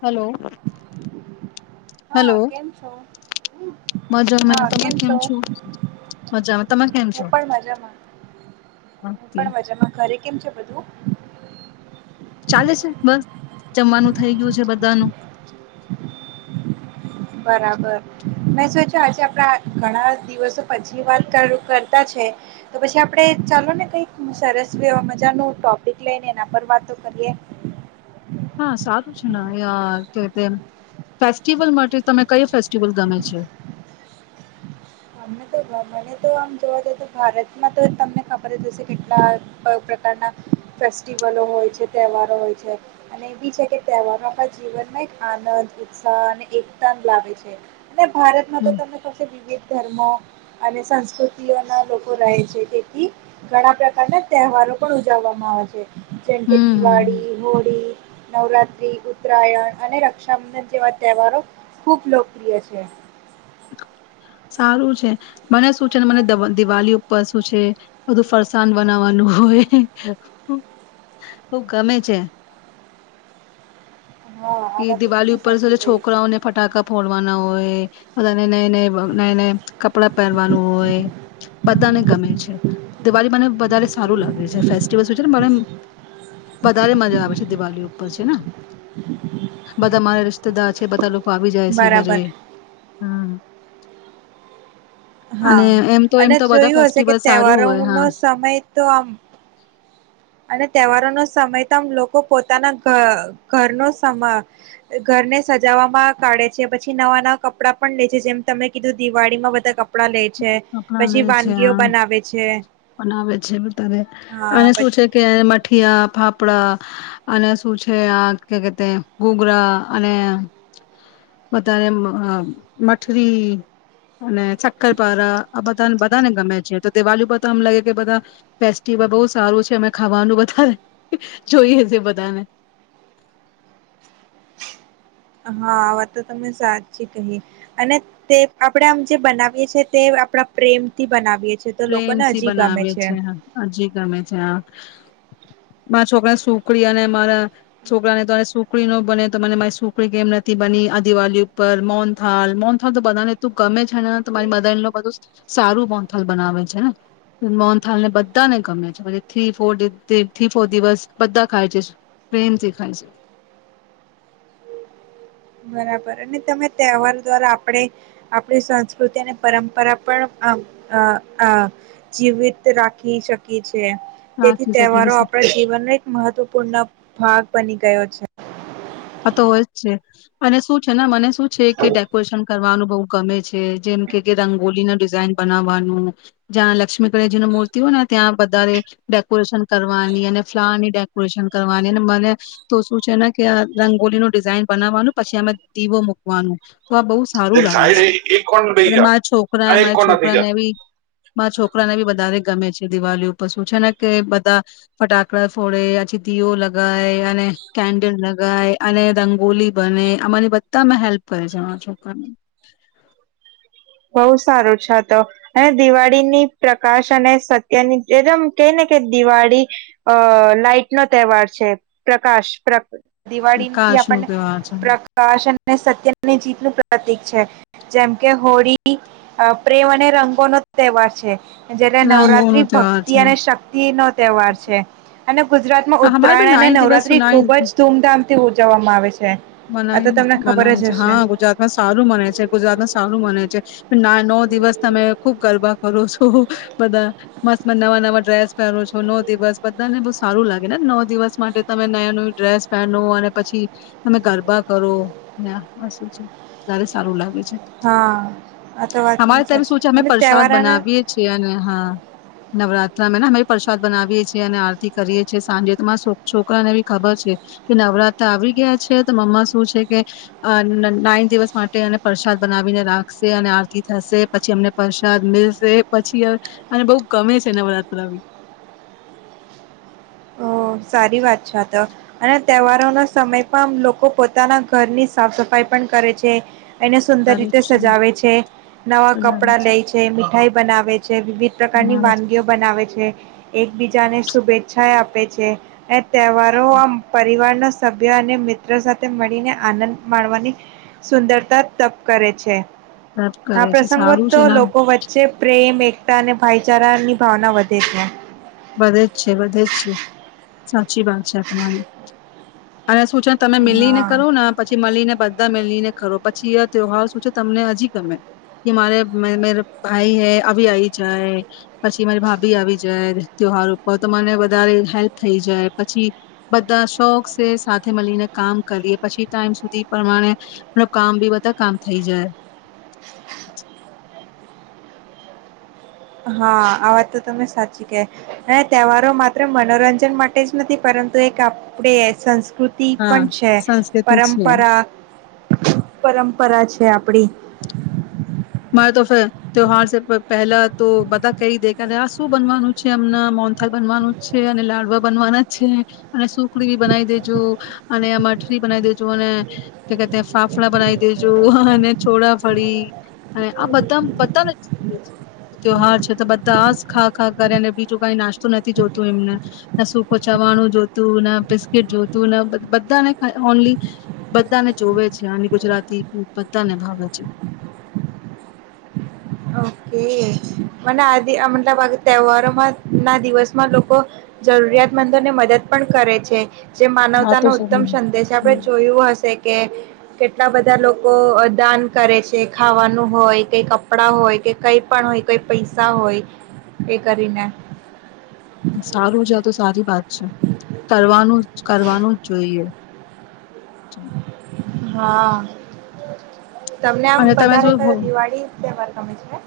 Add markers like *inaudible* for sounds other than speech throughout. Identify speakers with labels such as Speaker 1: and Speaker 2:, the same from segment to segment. Speaker 1: Hello.
Speaker 2: હા
Speaker 1: hello
Speaker 2: કેમ છો, હા કેમ છો.
Speaker 1: મજામાં તમે કેમ છો
Speaker 2: હું પણ મજામાં. હું
Speaker 1: ઓકે,
Speaker 2: પણ મજામાં. ઘરે કેમ છે બધું?
Speaker 1: આલે છે બસ જમવાનું થઇ ગયું છે બધાનું.
Speaker 2: બરાબર મેં સોચા આજે આપડા ઘણા દિવસો પછી વાત કરતા છે. તો પછી આપણે ચાલો ને કઈક સરસ મજા નો ટોપિક લઈને એના પર વાતો કરીએ.
Speaker 1: હા સારું છે ને અ કેતે ફેસ્ટિવલ માટે તમે કયો ફેસ્ટિવલ ગમે છે?
Speaker 2: અને તો મને તો આમ જોવા જ તો ભારતમાં તો તમને ખબર જ હશે કેટલા પ્રકારના ફેસ્ટિવલો હોય છે, તહેવારો હોય છે અને એ બી છે કે તહેવારો આપણા જીવનમાં એક આનંદ, ઉત્સાહ અને એકતા લાવે છે. અને ભારત માં તો
Speaker 1: હમ
Speaker 2: તમમે પછી બીજે ધર્મો અને સંસ્કૃતિઓના લોકો રહે છે તેથી ઘણા પ્રકારના તહેવારો પણ ઉજવવામાં આવે છે. જેમ કે
Speaker 1: હમ હમ
Speaker 2: દિવાળી હોળી. નવરાત્રી ઉત્તરાયણ અને રક્ષાબંધન જેવા તહેવારો ખૂબ લોકપ્રિય છે.
Speaker 1: સારું છે મને શું છેને મને દિવાળી ઉપર શું છે બધું ફરસાણ બનાવવાનું હોય બઉ ગમે છે.
Speaker 2: હા આ
Speaker 1: એ
Speaker 2: વાત તો
Speaker 1: દિવાળી
Speaker 2: તમે
Speaker 1: ઉપર
Speaker 2: સાચી
Speaker 1: છે
Speaker 2: કહી.
Speaker 1: છોકરાઓને ફટાકા ફોડવાના હોય. *unintelligible* નય નય નય નય કપડાં પહેરવાનું હોય. બધાને ગમે છે દિવાળી મને વધારે સારું લાગે છે ફેસ્ટિવલ છે ને મને વધારે મજા આવે છે દિવાળી ઉપર છે ન. બધા મારે રિશ્તેદાર છે બધા લોકો આવી જાય છે
Speaker 2: બરાબર
Speaker 1: ઘરે હમ્મ. અને
Speaker 2: હા
Speaker 1: એમ તો એમ
Speaker 2: અને
Speaker 1: તો બધા
Speaker 2: જોયું હશે
Speaker 1: ફેસ્ટિવલ
Speaker 2: કે
Speaker 1: સારું
Speaker 2: તહેવારો
Speaker 1: હોય
Speaker 2: નો
Speaker 1: હા
Speaker 2: સમય તો આમ અને તહેવારોનો સમય તોમ લોકો પોતાના ઘર ઘર નો સમ ઘર ને સજાવામાં કાઢે છે પછી નવા નવા કપડા પણ લે છે જેમ તમે કીધું દિવાળીમાં બધા કપડા લે છે
Speaker 1: કપડા લે
Speaker 2: પછી
Speaker 1: છે
Speaker 2: વાનગીઓ
Speaker 1: આ
Speaker 2: બનાવે છે
Speaker 1: બનાવે છે *unintelligible* અને
Speaker 2: હા
Speaker 1: શું છે. કે મઠીયા ફાફડા અને શું છે આ કે તે ગોગરા અને બધાને માં મઠરી અને શક્કરપારા કે આ બધાને બધાને ગમે છે તો દિવાળી પરમ લાગે કે બધા ફેસ્ટિવલ બહું સારું છે અમે ખાવાનું બધા જોઈએ છે બધાને.
Speaker 2: હા આ વાત તો તમે સાચી કહી અને તે આપણેે આમ જે બનાવીએ છી તે આપણા પ્રેમ થી બનાવીએ. છીએ તો લોકોને
Speaker 1: પ્રેમથી
Speaker 2: હજી ગમે
Speaker 1: બનાવે છે હજી ગમે છે હા. મારા છોકરાને સ સુખડી અને મારા છોકરાને તોને સુખડી ન બને તો મને મારી સુૂખડી કેમ નથી બની આ દિવાળ ઉપર મોનથાલ મોનથાલ તો બધાને તું ગમે છે ને તો મારી મદા ન બધું સારું મોનથળ ઠાલ બનાવે છેને મોહનથાળ ને બધાને ગમે છે થ ફોર થ્રી ફોર દિવસ બધા ખાય છે પ્રેમથી ખાય છે.
Speaker 2: બરાબર અને તમે તહેવાર દ્વારા આપણે આપણી સંસ્કૃતિ અને પરંપરા પણ આ આ જીવિત રાખી શકી એ છે. છે તેથી
Speaker 1: સાચી સખી
Speaker 2: તહેવારો આપણા જીવનના એક મહત્વપૂર્ણ ભાગ બની ગયો છે.
Speaker 1: આ તો હોય જ છે અને શું છે ને મને શું છે કે ડેકોરેશન કરવાનું બહુ ગમે છે જેમ કે કે રંગોલી ન ડિઝાઇન બનાવવાનું જ્યાં લક્ષ્મીકડજીની મૂર્તિ હોય ને ત્યાં વધારે ડેકોરેશન કરવાની અને ફ્લાવર ની ડેકોરેશન કરવાની અને મને તો શું છે ને કે રંગોલી નો ડિઝાઇન બનાવવાનું પછી આમાં દીવો મૂકવાનું તો આ બહુ સારું
Speaker 2: દેખ
Speaker 1: લાગે
Speaker 2: સાઈડ
Speaker 1: છે
Speaker 2: એક કોણ રહી
Speaker 1: અને
Speaker 2: જા
Speaker 1: મારા છોકરા
Speaker 2: આ એક
Speaker 1: મારા
Speaker 2: કોણ નથી
Speaker 1: છોકરા
Speaker 2: જા
Speaker 1: ને એવી મારા છોકરાને બી વધારે ગમે છે દિવાળી ઉપર શું છે ને કે બધા ફટાકડા ફોડે આછી દીઓ લગાય અને કેન્ડલ લગ લગાય અને રંગોલી બને આમા બધા હેલ્પ કરે છે મારા છોકરા.
Speaker 2: બહુ સારું છે તો અને દિવાળીની પ્રકાશ અને સત્યની એકદમ કે ને કે દિવાળી અ નાઈટ નો તહેવાર છે પ્રકાશ પ્ર દિવાળીથી
Speaker 1: કાશ નો
Speaker 2: આપણને
Speaker 1: તહેવાર છે
Speaker 2: પ્રકાશ અને સત્યને જીત *unintelligible* પ્રતિક છે જેમ કે હોળી ળી આ પ્રેમ અને રંગો નો તહેવાર છે. જયારે
Speaker 1: રંગો નો
Speaker 2: નવરાત્રી
Speaker 1: તહેવાર
Speaker 2: ભક્તિ
Speaker 1: છે
Speaker 2: અને શક્તિ નો તહેવાર છે. ગુજરાતમાં
Speaker 1: હા, હમારે ભી
Speaker 2: ઉત્તરાયણ અને
Speaker 1: નાઇન દિવસ
Speaker 2: નવરાત્રી ખુબ જ ધૂમધામથી ઉજવવામાં આવે છે. આ
Speaker 1: મનન
Speaker 2: તો તમને ખબર
Speaker 1: મનાય છે
Speaker 2: જ હશે
Speaker 1: હા ગુજરાતમાં સારું મને છે ગુજરાતમાં સારું મને છે. ના નવ દિવસ તમે ખુબ ગરબા કરો છો. બધા મસ્ત મ નવા નવા ડ્રેસ પહેરો છો. નો દિવસ બધાને બહ સારું લાગે ને નવ દિવસ માટે તમે નય નયું ડ્રેસ પહેનો ને પછી તમે ગરબા કરો સું છે વધારે સારું લાગે છે.
Speaker 2: હા આ તો વાત તમે
Speaker 1: અમારે ત્યારે શું
Speaker 2: સાચી
Speaker 1: છે અમે
Speaker 2: અને
Speaker 1: પ્રસાદ
Speaker 2: તહેવારોના
Speaker 1: બનાવીએ છીએ અને હા નવરા અમેને અમે પ્રસાદ બનાવીએ છીએ અને આરતી કરીએ છીએ સાંજે તમારા છોક છોકરાને બી ખબર છે કે નવરાત્ર આવી ગયા છે તો મમ્મા શું છે કે અ નાઈન દિવસ માટે એ પ્રસાદ બનાવીને રાખશે અને આરતી થશે, પછી અમને પ્રસાદ મેલશે, પછી અને બહ ગમે છે નવરાત્રવી
Speaker 2: અ સારી વાત છે તો અને તહેવારોનો સમય પણ લોકો પોતાના ઘરની સાફ સફાઈ પણ કરે છે એને સુંદર
Speaker 1: સારું
Speaker 2: રીતે
Speaker 1: જ
Speaker 2: સજાવે છે, નવા કપડાં
Speaker 1: છે
Speaker 2: લે છે, મીઠાઈ બનાવે છે વિવિધ પ્રકારની
Speaker 1: માણે છે,
Speaker 2: વાનગીઓ બનાવે છે. એકબીજા ને શુભેચ્છાએ આપ પે છે એ તહેવારો આમ પરિવારનો સભ્ય અને મિત્રો સાથે મળીને આનંદ માણવાની સુંદરતા તપ કરે છે.
Speaker 1: વ્રત
Speaker 2: આ
Speaker 1: કરે છે
Speaker 2: પ્રસંગો
Speaker 1: સારું
Speaker 2: તો
Speaker 1: છે ને
Speaker 2: લોકો વચ્ચે પ્રેમ, એક તા અને ભાઈચારાની ભાવના વધે છે.
Speaker 1: બધે જ છે, વધે જ છે. સાચી વાત છે આ તમારી. શું છેને તમે મીલીને
Speaker 2: હા
Speaker 1: કરો ને પછી મલીને બધા મેલીને ખરો. પછી આ ત્યોહાર શું છે, તમને હજી ગમે. કે મારે ભાઈ હ આવી આવી જાય, પછી મારી ભાભી આવી જાય. ત્યોહાર ઉપર, તો મને વધારે હેલ્પ થઈ જાય. પછી બધા શોખ સે સાથે મળીને કામ કરીએ. પછી ટાઈમ સુધી પ્રમાણે કામ બી બધા કામ થઈ જાય.
Speaker 2: હા, આ વાત તો તમે સાચી. કે અને તહેવારો માત્ર મનોરંજન માટે જ નથી, પરંતુ એક આપણે *unintelligible* કૃતિ
Speaker 1: હા
Speaker 2: પણ છે,
Speaker 1: સંસ્કૃતિ છીએ.
Speaker 2: પરંપરા પરંપરા છે, આપડી.
Speaker 1: મારે તો ત્યોહાર સે પહેલા તો બધા કહી દે, આ શું બનવાનું છે હમના. મોહનથાળ બનવાનું છે, અને લાડવા બનવાના છે, અને સુખડી બનાઈ દેજો, અને મઠરી બનાવઈ દેજો, અને કે કે તે ફાફડા બનાઈ દેજો, અને ચોડાફળી અને આ બધા બધાને જો તહાર છે. તો બધા આ જ ખા ખા કરે અને બીજું કઈ નાસ્તું નથી જોતું એમને. ના સૂખું ચવાણું જોતું, ના બિસ્કીિટ જોતું, બધાને ઓનલી બધાને જોવે છે આની ગુજરાતી ફૂડ બધ્ધાને ભાવે છે.
Speaker 2: કે મને આ મતલબ આ તહેવારોમાં ના દિવસમાં લોકો જરૂરિયાતમંદો ને મદદ પણ કરે છે. જે
Speaker 1: આ તો
Speaker 2: માનવતાનો
Speaker 1: સ
Speaker 2: ઉત્તમ સંદેશ છે. આપણે જોયું હશે કે કેટલા બધા લોકો અ દાન કરે છે, ખાવાનું હોય કે કપડા હોય કે કંઈ પણ હોય, કંઈ પૈસા હોય, એ કરીને.
Speaker 1: સારું છે. આ તો સારી વાત છે. કરવાનું જ કરવાનું જ જોઈએ. હમ.
Speaker 2: હા. તમને આમ
Speaker 1: અને તમે
Speaker 2: વધારે
Speaker 1: શું હો
Speaker 2: કયો દિવાળી તહેવાર ગમે છે ને?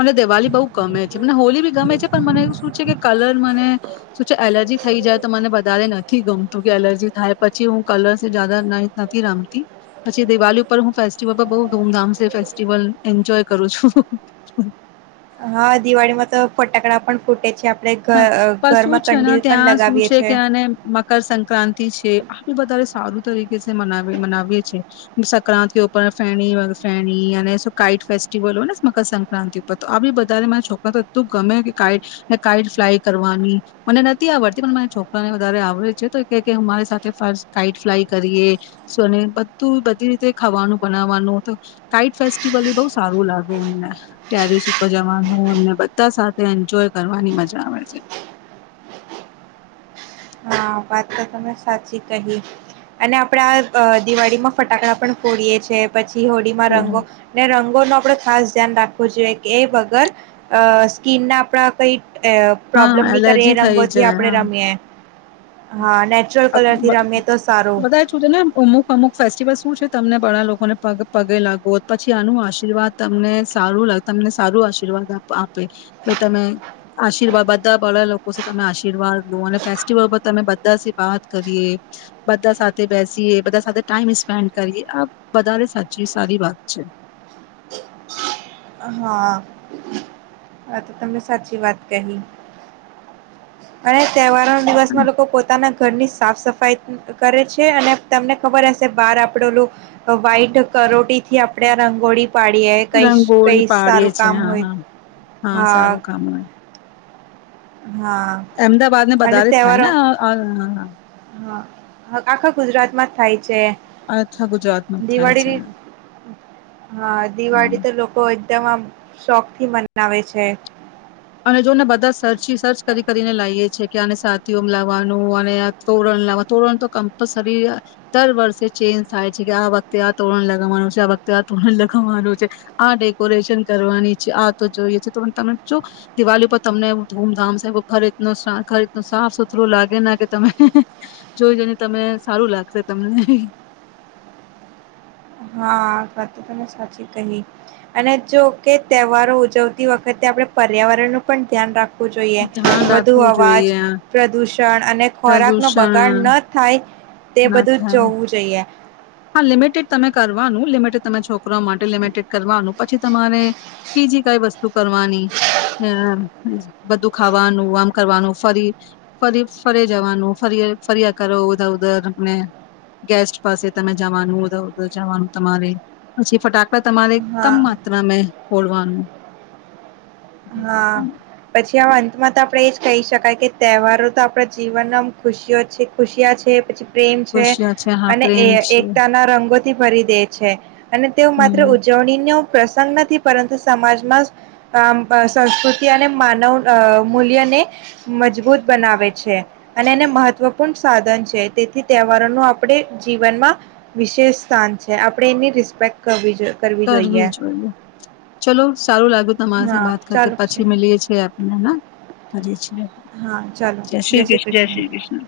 Speaker 1: મને દિવાળી બઉુ ગમે છે. મને હોલીબી ગમે છે પણ મને એવું શું છે. કે કલર મને શું છે. એલર્જી થઈ જાય તો મને વધારે નથી ગમ તું એલર્જી થાય પછી હું કલર સે જાદા નથી રમતી પછી દિવાળી ઉપર હું ફેસ્ટિવલ પર બહ ધૂમધામ ફેસ્ટિવલ એન્જોય કરું છું.
Speaker 2: હા, દિવાળીમાં તો ફટાકડા પણ ફૂટે છે આપણે
Speaker 1: હા,
Speaker 2: ઘ
Speaker 1: પણ શું
Speaker 2: ઘરમાં
Speaker 1: છે ને
Speaker 2: કંડીલ પણ
Speaker 1: ત્યાં શું
Speaker 2: લગાવીએ
Speaker 1: છે કે અને મકરસક્રાંતિ છે આબી વધારે સારું તરીકે કે મનાવીએ છે. સંક્રાંતિ ઉપર ફેણી ફેણી અને કાઇટ ફેસ્ટિવલ હોય ને મકરસક્રાંતિ ઉપર તો આબી બધાને મારા છોકરા તો એટલું ગમે કે કાઈટ કાઇટ ફ્લાય કરવાની મને નથી આવડતી પણ મારા છોકરાને વધારે આવડે છે તો કે કે અમારી સાથે કાઈટ ફ્લાય કરીએ ને બધું બધી રીતે ખાવાનું બનાવવાનું તો કાઈટ ફેસ્ટિવલ એ બહુ સારું લાગે મને ટેરિસ ઉપર જવાનું અને બધા સાથે એન્જોય કરવા ની મજા આવે છે.
Speaker 2: હા, વાત તો તમે સાચી કહી અને આપડે આ અ દિવાળીમાં ફટાકડા પણ ફોડીયે છે. પછી કિહડીમાં રંગો
Speaker 1: થોડું.
Speaker 2: ને રંગોનો આપડે ખાસ ધ્યાન રાખવું જોઈએ કે એ વગર અ સ્કીનના આપણા કઈ અ પ્રોબ્લેમ
Speaker 1: હા
Speaker 2: નહી કરીએ
Speaker 1: એલર્જી
Speaker 2: એ
Speaker 1: થઈ
Speaker 2: રંગોથી
Speaker 1: જાય
Speaker 2: આપણે
Speaker 1: હા.
Speaker 2: રમીએ. હા નેચરલ કલર થી રમીએ તો સારું
Speaker 1: બધા છે. ને અમુક અમુક ફેસ્ટિવલ શું છે તમને બળા લોકોને પગે લાગો પછી આનું આશીર્વાદ તમને સારું લ તમને સારું આશીર્વાદ આપે તમે આશીર્વાદ બધા બળા લોકો તમે આશીર્વાદ લો અને ફેસ્ટિવલ બ તમે બધા જ વાત કરીએ બધા સાથે બેસીએ બધા સાથે ટાઈમ સ્પેન્ડ કરીએ આ વધારે સાચી સારી વાત છે.
Speaker 2: હા, તમને સાચી વાત કહી અને તહેવારોન દિવસમાં લોકો પોતાના ઘરની સાફ-સફાઈ કરે છે. અને તમને ખબર હશે, બહાર આપણે ઓલું વ્હાઈટ કરોટીથી આપણે આ રંગોળી પાડીએ, કંઈ
Speaker 1: ળી પાડીએ છે. હા હા. હા, સારું કામ હોય.
Speaker 2: હા
Speaker 1: અમદાવાદ ને
Speaker 2: અને
Speaker 1: બધારે જ થાય ને
Speaker 2: તહેવારો
Speaker 1: આ આ-
Speaker 2: હા, આખા ગુજરાતમાં જ થાય છે.
Speaker 1: આખા ગુજરાતમાં જ થાય છે.
Speaker 2: દિવાળીની હા,
Speaker 1: હમ્મ.
Speaker 2: દિવાળી તો લોકો એક તેમાં શોખથી મનાવે છે.
Speaker 1: અને જોને બધાં સર્ચી સર્ચ કરી કરીને લાઈએ છે. કે આને સાથીઓમ લાવવાનું અને આ તોરણ લાવવાનું તોરણતો કમ્પલસરી દર વર્ષે ચેન્જ થાય છે કે આ વખતે આ તોરણ લગાવવાનું છે આ વખતે આ તોરણ લગાવવાનું છે આ ડેકોરેશન કરવાની છે આતો જોઈએ છે *unintelligible* તમેજો દિવાલી પર તમને ધૂમધામ છે ઘર *unintelligible* સાફ સુથરું લાગેના કે તમે જોઈ જઈને તમે સારું લાગશે તમને *inaudible*
Speaker 2: હા, વાત તો તમે સાચી કહી અને જો કે તહેવારો ઉજવતી વખતે આપણે પર્યાવરણનું પણ ધ્યાન રાખ જોઈએ
Speaker 1: ધ્યાન
Speaker 2: વધુ
Speaker 1: રાખવું
Speaker 2: અવાજ,
Speaker 1: જોઈએ
Speaker 2: પ્રદુષણ અને ખોરાકનો
Speaker 1: પ્રદુષણ
Speaker 2: બગાડ ન થાય તે
Speaker 1: ના
Speaker 2: બધું જ
Speaker 1: થાય.
Speaker 2: જોવું જોઈએ. *inaudible*
Speaker 1: હા, લિમિટેડ તમે કરવાનું લિમિટેડ તમે છોકરા માટે લિમિટેડ કરવાનું પછી તમારે બીજી કઈ વસ્તુ કરવાની બધું ખાવાનું આમ કરવાનું ફરી ફરી ફરી જવાનું ફરી ફરીયા કરો ઉધર ઉધર ને ગેસ્ટ પાસે તમે જવાનું ઉધર ઉધર જવાનું તમારે પછી ફટાક તમારે કમ
Speaker 2: હા
Speaker 1: માત્રામે ખોલવાનું.
Speaker 2: હા, પછી આ માં તો આપણે એજ કહી શકાય કે તહેવારો તો આપણા જીવનમાં ખુશીઓ છે ખુશિયા છે પછી પ્રેમ છે
Speaker 1: હોશિયાર હા
Speaker 2: અને
Speaker 1: પ્રેમ છે
Speaker 2: એકતાના રંગો ટી ફરી દે છે. અને તેઓ માત્ર
Speaker 1: હમ
Speaker 2: ઉજવણીનો પ્રસંગ નથી પરંતુ સમાજમાં આ સંસ્કૃતિ અને માનવ અ મૂલ્યને મજબૂત બનાવે છે અને એને મહત્વપૂર્ણ સાધન છે તેથી તહેવારોનું આપડે જીવનમાં વિશેષ સ્થાન છે આપરે એની રિસ્પેક્ટ કરવી
Speaker 1: કરવી જોઈએ ચલો સારું લાગ તમારી સાથ
Speaker 2: હા
Speaker 1: વાત કરતે,
Speaker 2: ચાલુ છે
Speaker 1: પછી મલીએ છીએ આપને હં. કરીએ છે. જય શ્રી કૃષ્ણ, જય શ્રી કૃષ્ણ.